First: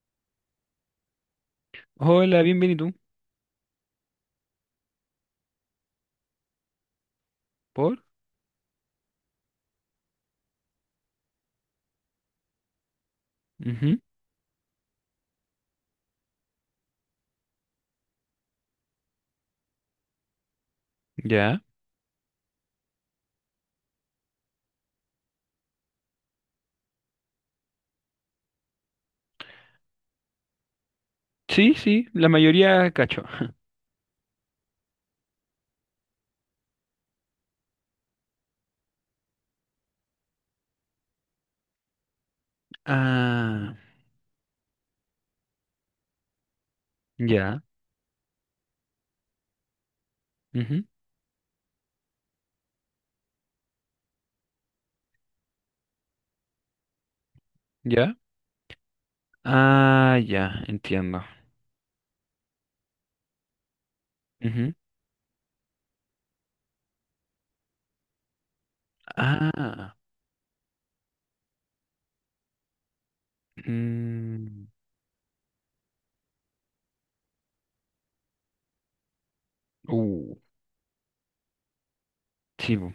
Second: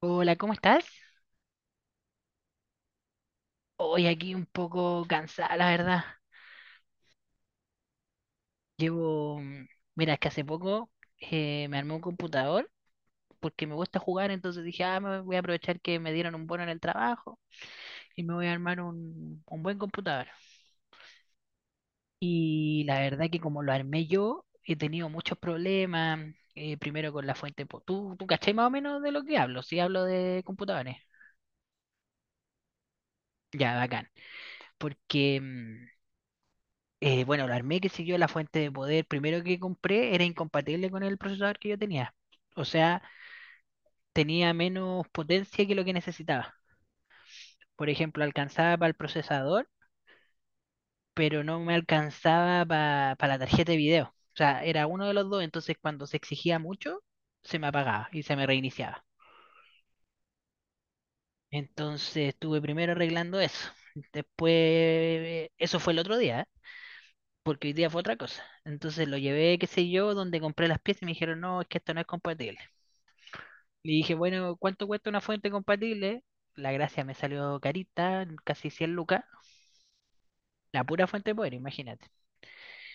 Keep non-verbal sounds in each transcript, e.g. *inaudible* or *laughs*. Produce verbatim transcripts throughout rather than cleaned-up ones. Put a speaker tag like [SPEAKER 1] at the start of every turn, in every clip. [SPEAKER 1] Hola, ¿cómo estás?
[SPEAKER 2] Hola, bienvenido.
[SPEAKER 1] Hoy aquí un poco cansada, la verdad.
[SPEAKER 2] ¿Por?
[SPEAKER 1] Llevo, mm, mira, es que hace poco eh, me armé un computador porque me gusta
[SPEAKER 2] Ujú.
[SPEAKER 1] jugar, entonces dije, ah, me voy a aprovechar que me dieron un bono en el trabajo y me voy a armar un, un buen computador.
[SPEAKER 2] Ya.
[SPEAKER 1] Y la verdad que como lo armé yo, he tenido muchos problemas, eh, primero con la fuente, po- ¿tú, tú cachai más o menos de lo que hablo? Sí, hablo de computadores.
[SPEAKER 2] Sí, sí, la mayoría cacho. *laughs*
[SPEAKER 1] Ya, bacán. Porque... mm, Eh, bueno, lo armé que siguió la fuente de poder primero que compré era incompatible con el procesador que yo tenía. O sea,
[SPEAKER 2] Ah,
[SPEAKER 1] tenía menos potencia que lo que necesitaba.
[SPEAKER 2] ya.
[SPEAKER 1] Por ejemplo, alcanzaba para el procesador,
[SPEAKER 2] Ujú.
[SPEAKER 1] pero no me alcanzaba para la tarjeta de video. O sea, era uno de los dos, entonces cuando se exigía mucho, se me apagaba
[SPEAKER 2] Ya.
[SPEAKER 1] y se me reiniciaba.
[SPEAKER 2] Ah, ya, entiendo.
[SPEAKER 1] Entonces estuve primero arreglando eso.
[SPEAKER 2] Ujú.
[SPEAKER 1] Después, eso fue el otro día, ¿eh? Porque hoy día fue otra cosa. Entonces lo llevé, qué sé
[SPEAKER 2] Ah.
[SPEAKER 1] yo, donde compré las piezas y me dijeron, no, es que esto no es compatible. Le dije, bueno,
[SPEAKER 2] Mm.
[SPEAKER 1] ¿cuánto cuesta una fuente compatible? La gracia me salió carita, casi cien lucas.
[SPEAKER 2] Uh.
[SPEAKER 1] La pura fuente de poder, imagínate.
[SPEAKER 2] Sí. Bu.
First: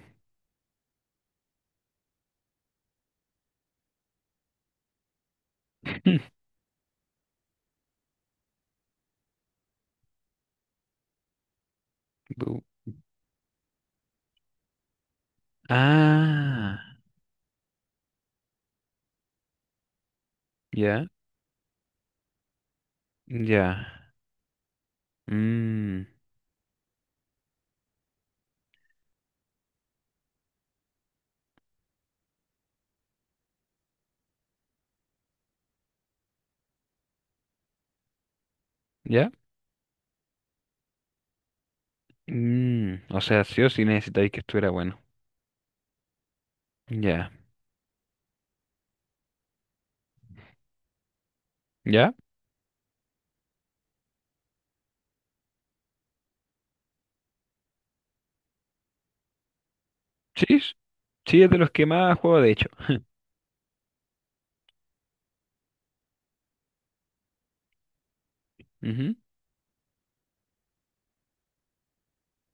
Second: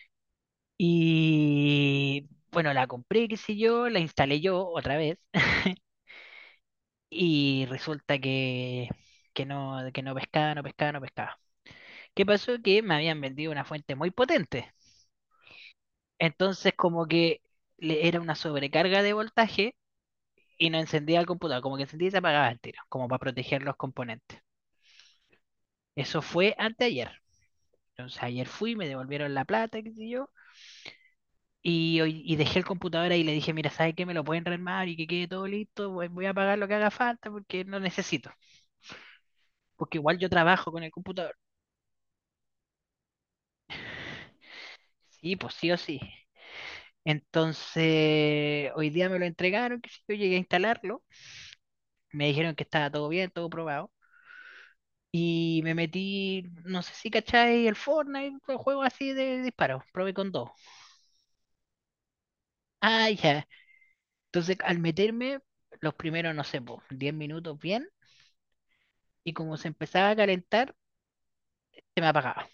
[SPEAKER 1] Y bueno, la compré, qué sé yo, la instalé yo otra vez. *laughs*
[SPEAKER 2] *laughs*
[SPEAKER 1] Y resulta que, que no, que no pescaba, no pescaba, no pescaba. ¿Qué pasó?
[SPEAKER 2] Bu.
[SPEAKER 1] Que me habían vendido una fuente muy potente. Entonces,
[SPEAKER 2] Ah,
[SPEAKER 1] como que le era una sobrecarga de voltaje y no
[SPEAKER 2] ya,
[SPEAKER 1] encendía el computador. Como que encendía y se apagaba el tiro, como para proteger los
[SPEAKER 2] ya.
[SPEAKER 1] componentes.
[SPEAKER 2] Mm.
[SPEAKER 1] Eso fue anteayer. Entonces ayer fui, me devolvieron la plata, qué sé yo, y, hoy- y dejé el computador ahí y le dije, mira, ¿sabes qué? Me lo pueden rearmar y que quede todo listo, voy, voy a pagar lo que haga falta porque no necesito,
[SPEAKER 2] Ya.
[SPEAKER 1] porque igual yo trabajo con el computador.
[SPEAKER 2] Mm, o sea, sí o sí necesitáis que estuviera bueno.
[SPEAKER 1] Sí, pues sí o sí.
[SPEAKER 2] Ya.
[SPEAKER 1] Entonces, hoy día me lo entregaron, que yo llegué a instalarlo,
[SPEAKER 2] ¿Ya?
[SPEAKER 1] me dijeron que estaba todo bien, todo probado, y me metí, no sé si cacháis el Fortnite, un juego así de disparos, probé con
[SPEAKER 2] Sí,
[SPEAKER 1] dos.
[SPEAKER 2] s- sí, es de los que más juego, de hecho. *laughs*
[SPEAKER 1] Ah, ya. Entonces, al meterme, los primeros, no sé, pues, diez minutos bien
[SPEAKER 2] Ujú.
[SPEAKER 1] y como se empezaba a calentar, se me apagaba.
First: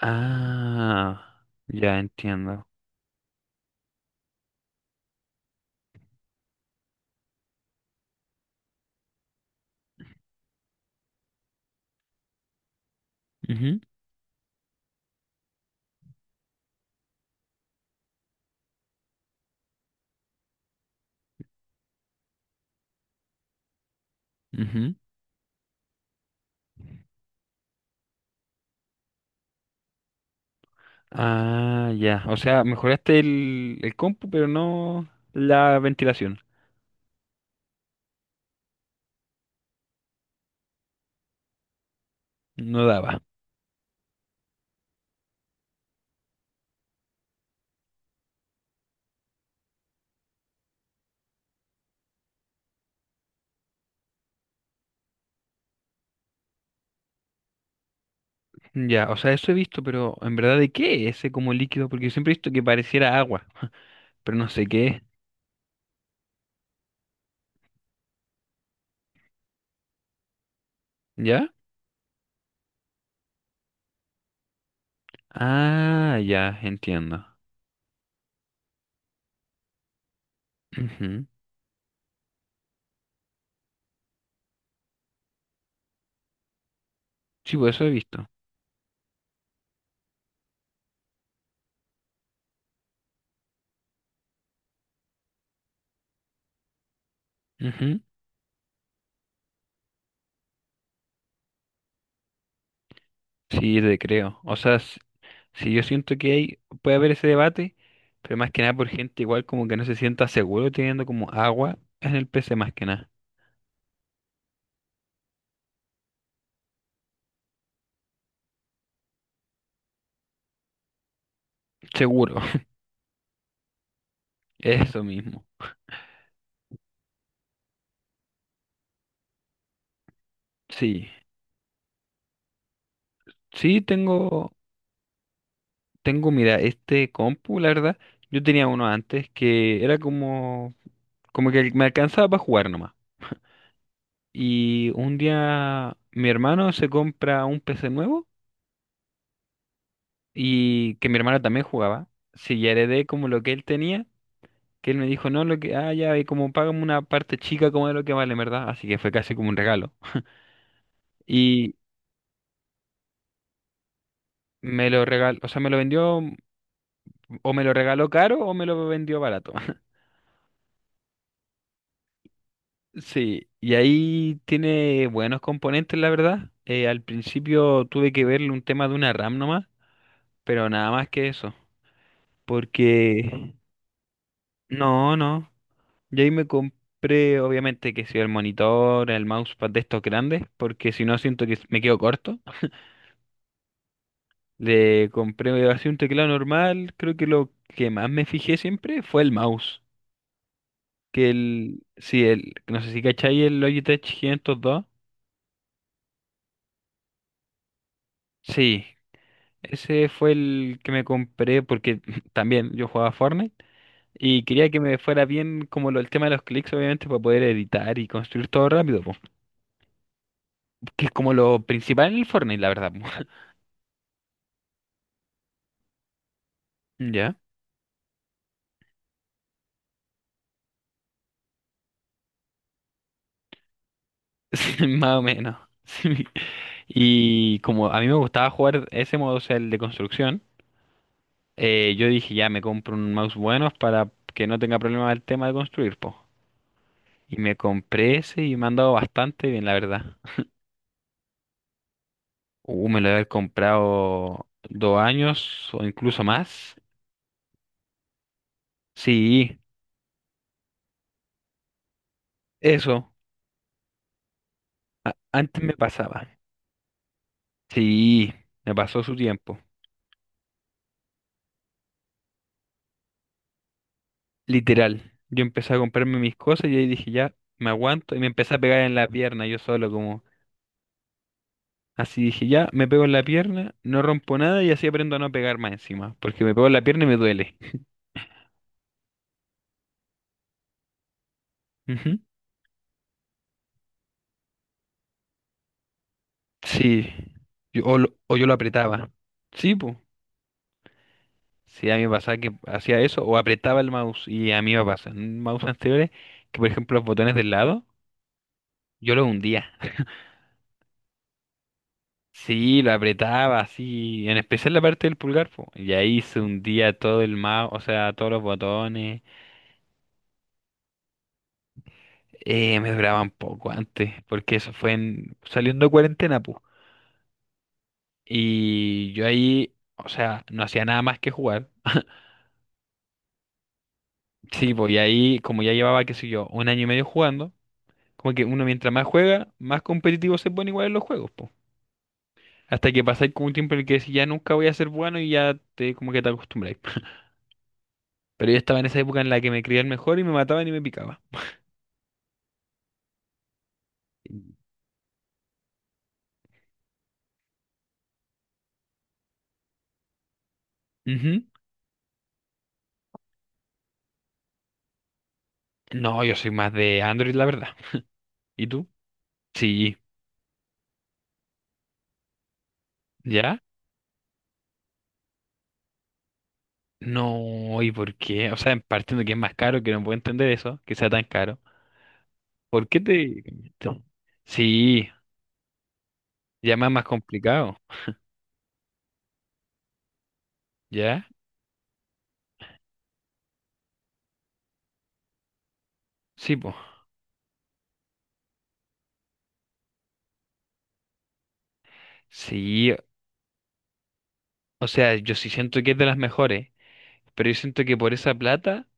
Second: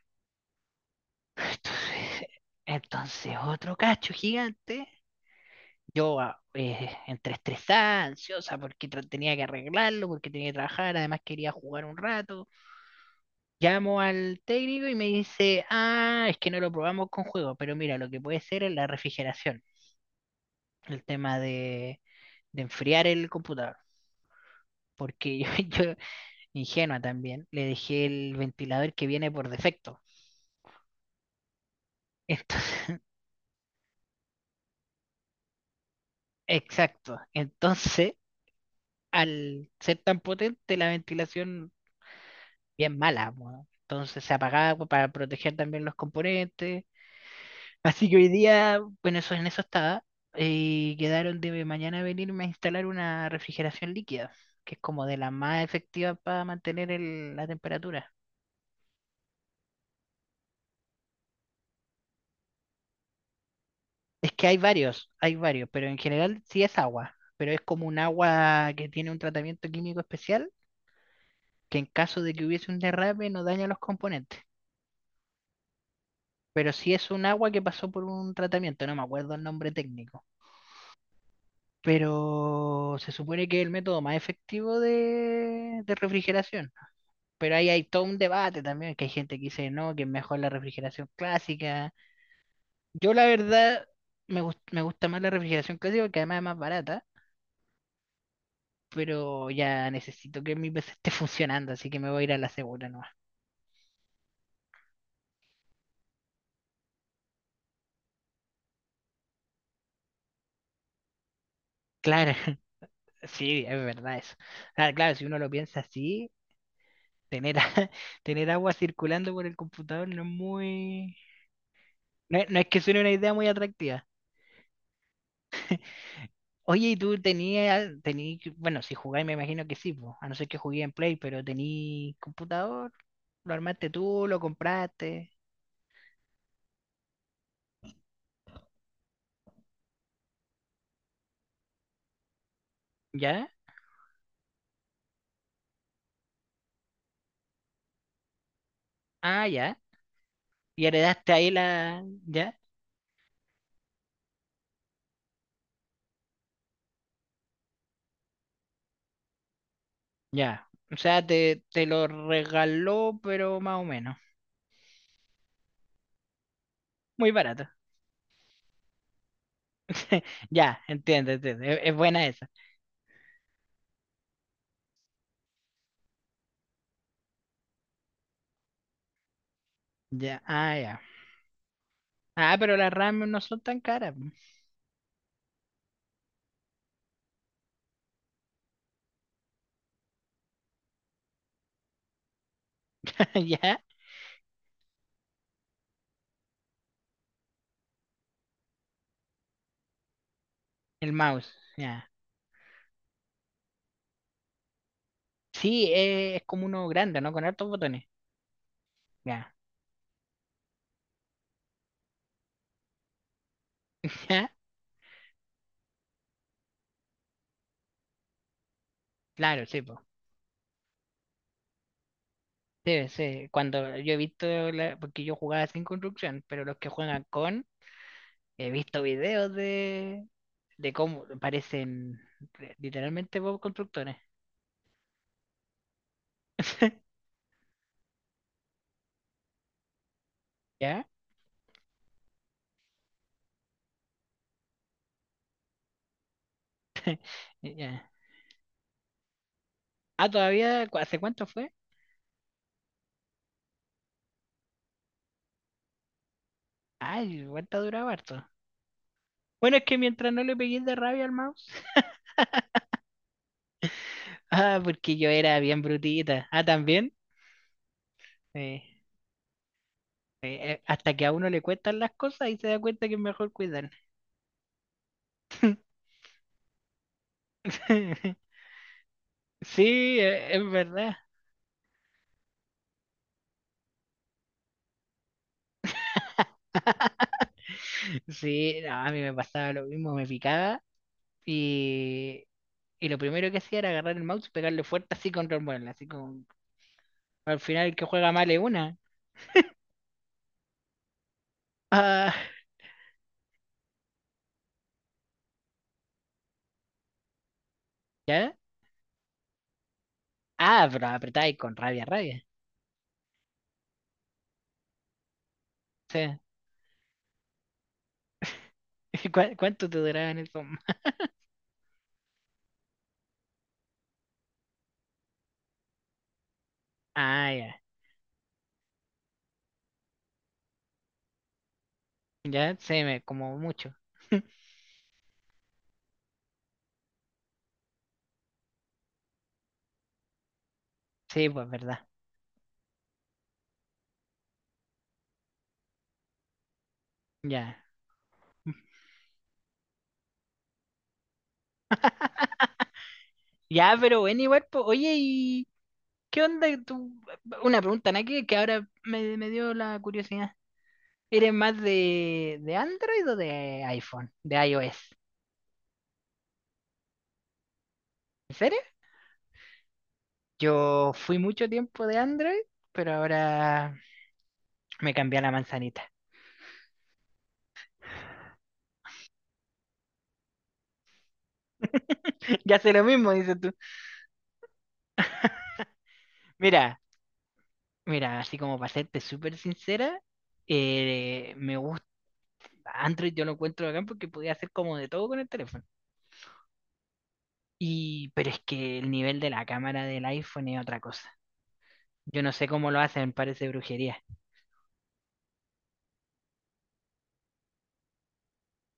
[SPEAKER 2] Ah,
[SPEAKER 1] *laughs*
[SPEAKER 2] ya
[SPEAKER 1] Entonces,
[SPEAKER 2] entiendo.
[SPEAKER 1] entonces otro cacho gigante. Yo ah, eh, entre estresada, ansiosa, porque tra- tenía que arreglarlo, porque tenía que trabajar, además quería jugar un rato.
[SPEAKER 2] Ujú.
[SPEAKER 1] Llamo al técnico y me dice, ah, es que no lo probamos con juego, pero mira, lo que puede ser es la refrigeración, el tema de, de enfriar el computador.
[SPEAKER 2] Ujú.
[SPEAKER 1] Porque *laughs* yo, yo, ingenua también, le dejé el ventilador que viene por defecto.
[SPEAKER 2] Ah, ya. O sea,
[SPEAKER 1] Entonces,
[SPEAKER 2] mejoraste el, el compu, pero no la ventilación.
[SPEAKER 1] exacto. Entonces, *laughs* al ser tan potente, la ventilación
[SPEAKER 2] No
[SPEAKER 1] bien
[SPEAKER 2] daba.
[SPEAKER 1] mala, weón. Entonces se apagaba pues, para proteger también los componentes. *laughs* Así que hoy día, bueno, eso en eso estaba. Y quedaron de mañana venirme a instalar una refrigeración líquida, que es como de la más efectiva para mantener el- la temperatura.
[SPEAKER 2] Ya, o sea, eso he visto, pero en verdad, ¿de qué es ese como líquido? Porque siempre he visto que pareciera agua,
[SPEAKER 1] Es
[SPEAKER 2] pero
[SPEAKER 1] que
[SPEAKER 2] no
[SPEAKER 1] hay
[SPEAKER 2] sé qué es.
[SPEAKER 1] varios, hay varios, pero en general sí es agua, pero es como un agua que tiene un tratamiento químico especial
[SPEAKER 2] ¿Ya?
[SPEAKER 1] que en caso de que hubiese un derrame no daña los componentes.
[SPEAKER 2] Ah, ya,
[SPEAKER 1] Pero sí es
[SPEAKER 2] entiendo.
[SPEAKER 1] un agua que pasó por un tratamiento, no me acuerdo el nombre técnico.
[SPEAKER 2] Ujú.
[SPEAKER 1] Pero se supone que es el método más efectivo de, de refrigeración. Pero
[SPEAKER 2] Sí,
[SPEAKER 1] ahí
[SPEAKER 2] pues
[SPEAKER 1] hay
[SPEAKER 2] eso he
[SPEAKER 1] todo un
[SPEAKER 2] visto.
[SPEAKER 1] debate también, que hay gente que dice no, que es mejor la refrigeración clásica. Yo la verdad me, gust- me gusta más la refrigeración clásica porque además es más barata,
[SPEAKER 2] Ujú.
[SPEAKER 1] pero ya necesito que mi P C esté funcionando, así que me voy a ir a la segura nomás.
[SPEAKER 2] Sí, te creo. O sea, s- sí, yo siento que hay, puede haber ese debate, pero más que nada por gente igual como que no se sienta seguro teniendo como agua en el
[SPEAKER 1] Claro,
[SPEAKER 2] P C, más que nada.
[SPEAKER 1] *laughs* sí, es verdad eso. Ah, claro, si uno lo piensa así, tener, a- *laughs* tener agua circulando por el computador no es muy... No
[SPEAKER 2] Seguro.
[SPEAKER 1] es, no es que suene una idea muy atractiva.
[SPEAKER 2] Eso mismo.
[SPEAKER 1] Oye, ¿y tú tenías, tení, bueno, si jugáis me imagino que sí, po, a no ser que jugué en
[SPEAKER 2] Sí,
[SPEAKER 1] Play, pero tení computador, lo
[SPEAKER 2] sí
[SPEAKER 1] armaste tú, lo
[SPEAKER 2] tengo,
[SPEAKER 1] compraste,
[SPEAKER 2] tengo, mira, este compu, la verdad, yo tenía uno antes que era como, como que me alcanzaba para jugar nomás.
[SPEAKER 1] ¿ya?
[SPEAKER 2] Y un día mi hermano se compra un P C nuevo
[SPEAKER 1] Ah, ya. Y
[SPEAKER 2] y que mi
[SPEAKER 1] heredaste
[SPEAKER 2] hermano
[SPEAKER 1] ahí
[SPEAKER 2] también
[SPEAKER 1] la...
[SPEAKER 2] jugaba.
[SPEAKER 1] ¿Ya?
[SPEAKER 2] Sí, ya heredé como lo que él tenía, que él me dijo, no, lo que, ah, ya, y como págame una parte chica como de lo que vale, en ¿verdad? Así que fue casi como un regalo.
[SPEAKER 1] Ya. O sea, te,
[SPEAKER 2] Y
[SPEAKER 1] te lo regaló, pero más o menos.
[SPEAKER 2] me lo regaló, o sea, me lo vendió,
[SPEAKER 1] Muy
[SPEAKER 2] o me
[SPEAKER 1] barato.
[SPEAKER 2] lo regaló caro o me lo vendió barato.
[SPEAKER 1] Ya, entiendo, entiendo. Es, es buena esa.
[SPEAKER 2] Sí, y ahí tiene buenos componentes, la verdad. Eh, al principio tuve que verle un tema de una RAM nomás,
[SPEAKER 1] Ya,
[SPEAKER 2] pero
[SPEAKER 1] ah,
[SPEAKER 2] nada
[SPEAKER 1] ya.
[SPEAKER 2] más que eso.
[SPEAKER 1] Ah, pero las RAM no
[SPEAKER 2] Porque
[SPEAKER 1] son tan caras.
[SPEAKER 2] no, no. Y ahí me compré, obviamente, que si el monitor, el mousepad de estos grandes, porque si no siento que me quedo corto.
[SPEAKER 1] *laughs* Ya.
[SPEAKER 2] Le compré así un teclado normal. Creo que lo que más me fijé siempre fue el mouse.
[SPEAKER 1] El
[SPEAKER 2] Que
[SPEAKER 1] mouse,
[SPEAKER 2] el,
[SPEAKER 1] ya.
[SPEAKER 2] sí, el, no sé si cacháis el Logitech quinientos dos.
[SPEAKER 1] Sí, eh, es como uno grande, ¿no? Con hartos botones.
[SPEAKER 2] Sí.
[SPEAKER 1] Ya.
[SPEAKER 2] Ese fue el que me compré porque *laughs* también yo jugaba Fortnite y
[SPEAKER 1] *laughs*
[SPEAKER 2] quería que me fuera bien como lo- el tema de los clics, obviamente, para poder editar y construir todo rápido, po,
[SPEAKER 1] Claro, sí, po.
[SPEAKER 2] que es como lo principal en el Fortnite, la verdad.
[SPEAKER 1] Sí,
[SPEAKER 2] Po.
[SPEAKER 1] sí. Cuando yo he visto, la- porque yo jugaba sin construcción, pero los que
[SPEAKER 2] *laughs*
[SPEAKER 1] juegan
[SPEAKER 2] ¿Ya? *laughs*
[SPEAKER 1] con, he visto videos de, de cómo parecen re- literalmente Bob constructores.
[SPEAKER 2] Sí, más o menos. *laughs* Sí.
[SPEAKER 1] *laughs*
[SPEAKER 2] Y como a mí me gustaba jugar ese modo, o sea, el de construcción,
[SPEAKER 1] ¿Ya?
[SPEAKER 2] eh, yo dije, ya me compro un mouse bueno para que no tenga problema el tema de construir, po. Y me
[SPEAKER 1] Ya.
[SPEAKER 2] compré ese y me han dado bastante bien, la verdad.
[SPEAKER 1] Ah, todavía, ¿cu- ¿hace cuánto fue?
[SPEAKER 2] Uh, me lo haber comprado dos años o incluso más.
[SPEAKER 1] Ay, cuánto duraba harto.
[SPEAKER 2] Sí,
[SPEAKER 1] Bueno, es que mientras no le pegué de rabia al mouse. *laughs*
[SPEAKER 2] eso.
[SPEAKER 1] Ah,
[SPEAKER 2] A-
[SPEAKER 1] porque yo era
[SPEAKER 2] antes me
[SPEAKER 1] bien
[SPEAKER 2] pasaba.
[SPEAKER 1] brutita. Ah, también.
[SPEAKER 2] Sí, me
[SPEAKER 1] Sí.
[SPEAKER 2] pasó su tiempo.
[SPEAKER 1] Eh, eh, hasta que a uno le cuentan las cosas y se da cuenta que es mejor cuidar.
[SPEAKER 2] Literal. Yo empecé a comprarme mis cosas y ahí dije, ya, me aguanto. Y me
[SPEAKER 1] *laughs*
[SPEAKER 2] empecé a pegar en la pierna yo solo,
[SPEAKER 1] Sí,
[SPEAKER 2] como.
[SPEAKER 1] eh, es verdad.
[SPEAKER 2] Así dije, ya, me pego en la pierna, no rompo nada y así aprendo a no pegar más encima. Porque me pego en la pierna y me
[SPEAKER 1] *laughs*
[SPEAKER 2] duele.
[SPEAKER 1] Sí, no, a mí me pasaba lo mismo, me picaba
[SPEAKER 2] Ujú.
[SPEAKER 1] y, y lo primero que hacía era agarrar el mouse y pegarle fuerte así contra el mueble, así como
[SPEAKER 2] Sí.
[SPEAKER 1] al
[SPEAKER 2] Yo,
[SPEAKER 1] final el
[SPEAKER 2] o,
[SPEAKER 1] que
[SPEAKER 2] lo-
[SPEAKER 1] juega
[SPEAKER 2] o yo
[SPEAKER 1] mal
[SPEAKER 2] lo
[SPEAKER 1] es una.
[SPEAKER 2] apretaba. Sí, pues. Sí, a mí me
[SPEAKER 1] Ah,
[SPEAKER 2] pasaba que
[SPEAKER 1] *laughs*
[SPEAKER 2] hacía eso o apretaba el mouse y a mí me pasa. En mouse anteriores, que por ejemplo los botones del lado,
[SPEAKER 1] ¿ya?
[SPEAKER 2] yo los hundía.
[SPEAKER 1] Ah, pero apretáis con rabia, rabia.
[SPEAKER 2] Sí, lo apretaba así, en especial la parte del pulgar, po, y ahí
[SPEAKER 1] Sí.
[SPEAKER 2] se hundía todo el mouse, o sea, todos los botones.
[SPEAKER 1] *laughs* cuá- ¿cuánto te duraban eso? *laughs*
[SPEAKER 2] Eh, me duraban poco antes, porque eso fue en, saliendo de cuarentena, pues.
[SPEAKER 1] Ah, ya.
[SPEAKER 2] Y yo ahí, o sea, no hacía nada más que jugar.
[SPEAKER 1] Ya, sí, me, como mucho. *laughs*
[SPEAKER 2] Sí, pues y ahí, como ya llevaba, qué sé yo, un año y medio jugando, como que uno mientras más juega, más competitivo se pone igual en los juegos,
[SPEAKER 1] Sí,
[SPEAKER 2] pues.
[SPEAKER 1] pues verdad.
[SPEAKER 2] Hasta que pasáis como un tiempo en el que decís, ya nunca voy a ser bueno y ya te como que te acostumbráis. *laughs*
[SPEAKER 1] Ya.
[SPEAKER 2] Pero yo estaba en esa época en la que me creía el mejor y me mataban y me picaba.
[SPEAKER 1] Ya, pero bueno, igual, po. Oye, ¿y qué onda tú? Una pregunta, ¿no? Que, que ahora me, me dio la curiosidad.
[SPEAKER 2] Ujú.
[SPEAKER 1] ¿Eres más de, de Android o de iPhone? De iOS.
[SPEAKER 2] No, yo soy más de Android, la verdad.
[SPEAKER 1] ¿En
[SPEAKER 2] ¿Y
[SPEAKER 1] serio?
[SPEAKER 2] tú? Sí.
[SPEAKER 1] Yo fui mucho tiempo de Android, pero
[SPEAKER 2] ¿Ya?
[SPEAKER 1] ahora me cambié a la manzanita.
[SPEAKER 2] No, ¿y por qué? O sea, partiendo que es más caro, que no puedo entender eso, que sea tan caro.
[SPEAKER 1] *laughs* Ya
[SPEAKER 2] ¿Por
[SPEAKER 1] sé
[SPEAKER 2] qué
[SPEAKER 1] lo mismo,
[SPEAKER 2] te...?
[SPEAKER 1] dices tú.
[SPEAKER 2] ¿Cambiaste? Sí, ya más
[SPEAKER 1] Mira,
[SPEAKER 2] más complicado.
[SPEAKER 1] mira, así como para serte súper sincera,
[SPEAKER 2] ¿Ya?
[SPEAKER 1] eh, me gusta. Android yo lo encuentro acá porque podía hacer como de todo con el teléfono.
[SPEAKER 2] Sí, pues.
[SPEAKER 1] Y, pero es que el nivel de la cámara del iPhone es otra cosa. Yo no sé cómo
[SPEAKER 2] Sí,
[SPEAKER 1] lo hacen, parece brujería.
[SPEAKER 2] o sea, yo sí siento que es de las mejores, pero yo siento que por esa plata...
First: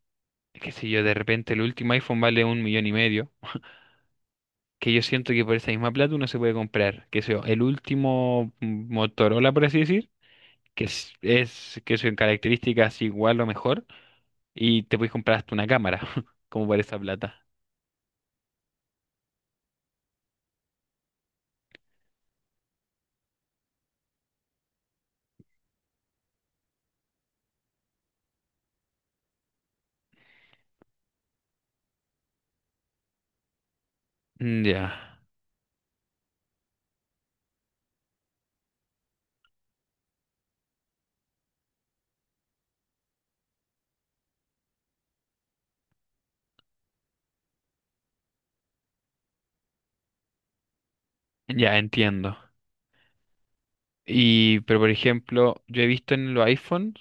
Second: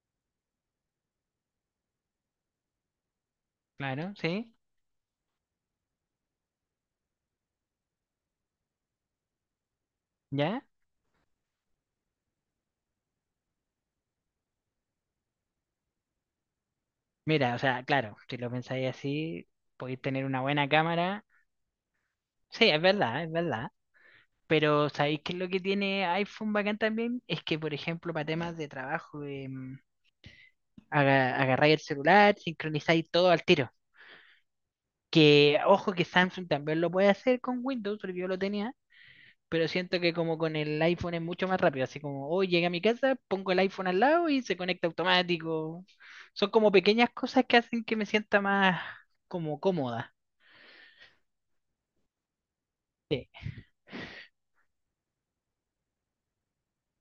[SPEAKER 2] Qué sé yo, de repente el último iPhone vale un millón y medio,
[SPEAKER 1] Claro, sí,
[SPEAKER 2] que yo siento que por esa misma plata uno se puede comprar, qué sé yo, el último Motorola, por así decir,
[SPEAKER 1] ya.
[SPEAKER 2] que es, es que son características igual o mejor, y te puedes comprar hasta una cámara, *laughs* como por esa plata.
[SPEAKER 1] Mira, o sea, claro, si lo pensáis así, podéis tener una buena cámara. Sí, es verdad, es verdad. Pero ¿sabéis qué es lo que tiene iPhone bacán también? Es que, por ejemplo, para temas de trabajo, em, aga- agarráis el celular, sincronizáis todo al tiro.
[SPEAKER 2] Mm. Ya.
[SPEAKER 1] Que, ojo, que Samsung también lo puede hacer con Windows, porque yo lo tenía pero siento que como con el iPhone es mucho más rápido, así como hoy llegué a mi casa, pongo el iPhone al lado y se conecta automático. Son como pequeñas cosas que hacen que me sienta más como cómoda.
[SPEAKER 2] Ya entiendo. Y, pero por ejemplo, yo he visto en los iPhones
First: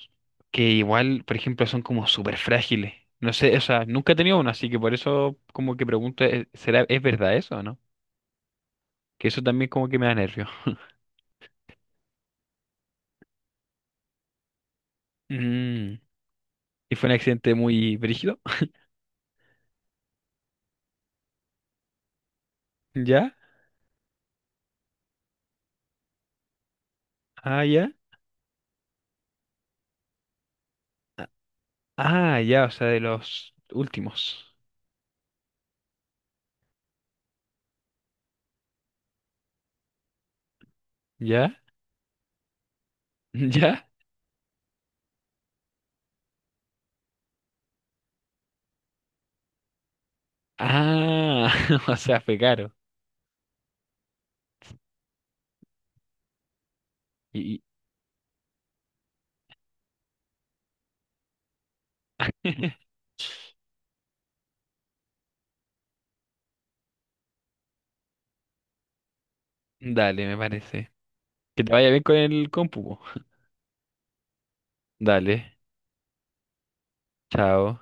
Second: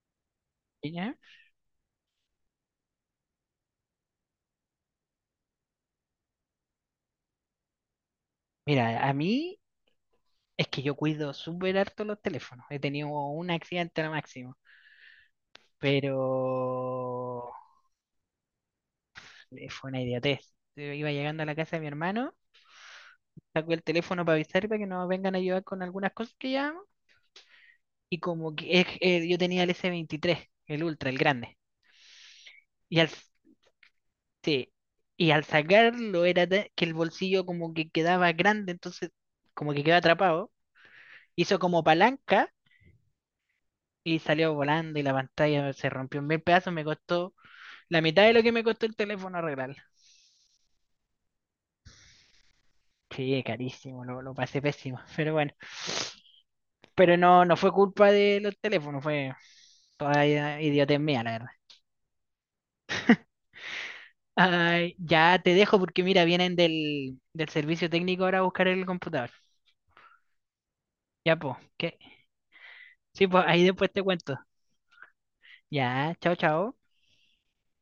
[SPEAKER 2] que
[SPEAKER 1] ¿Ya?
[SPEAKER 2] igual, por ejemplo, son como súper frágiles. No sé, o sea, nunca he tenido uno, así que por eso como que pregunto, eh, ¿será, es verdad eso o no?
[SPEAKER 1] Mira, a
[SPEAKER 2] Que eso
[SPEAKER 1] mí
[SPEAKER 2] también como que me da nervios.
[SPEAKER 1] es que yo cuido súper harto los teléfonos. He tenido un accidente al máximo,
[SPEAKER 2] Mm.
[SPEAKER 1] pero
[SPEAKER 2] Y fue un accidente muy brígido. *laughs*
[SPEAKER 1] eh, fue una idiotez. Yo iba llegando a la casa de mi hermano,
[SPEAKER 2] ¿Ya?
[SPEAKER 1] sacó el teléfono para avisar para que nos vengan a ayudar con algunas cosas que llevamos.
[SPEAKER 2] Ah, ya.
[SPEAKER 1] Y como que eh, eh, yo tenía el S veintitrés, el Ultra, el grande.
[SPEAKER 2] Ah, ya, o sea,
[SPEAKER 1] Y
[SPEAKER 2] de
[SPEAKER 1] al
[SPEAKER 2] los últimos.
[SPEAKER 1] sí, y al sacarlo era de- que el bolsillo como que quedaba grande, entonces como que quedaba atrapado.
[SPEAKER 2] ¿Ya?
[SPEAKER 1] Hizo como palanca
[SPEAKER 2] *laughs* ¿Ya?
[SPEAKER 1] y salió volando y la pantalla se rompió en mil pedazos, me costó la mitad de lo que me costó el teléfono arreglarlo.
[SPEAKER 2] Ah, *laughs* o sea, fue caro.
[SPEAKER 1] Sí, carísimo, lo, lo pasé pésimo, *laughs* pero bueno. Pero no, no
[SPEAKER 2] Y...
[SPEAKER 1] fue culpa de los teléfonos, fue toda i- idiotez mía, la verdad.
[SPEAKER 2] y- *laughs*
[SPEAKER 1] Ay, ya te dejo porque mira, vienen del, del servicio técnico ahora a buscar el computador.
[SPEAKER 2] Dale, me parece.
[SPEAKER 1] Ya, pues,
[SPEAKER 2] Que te vaya
[SPEAKER 1] que
[SPEAKER 2] bien con el compu. Po.
[SPEAKER 1] sí, pues ahí después te cuento.
[SPEAKER 2] Dale.
[SPEAKER 1] Dạ, chào cháu.
[SPEAKER 2] Chao.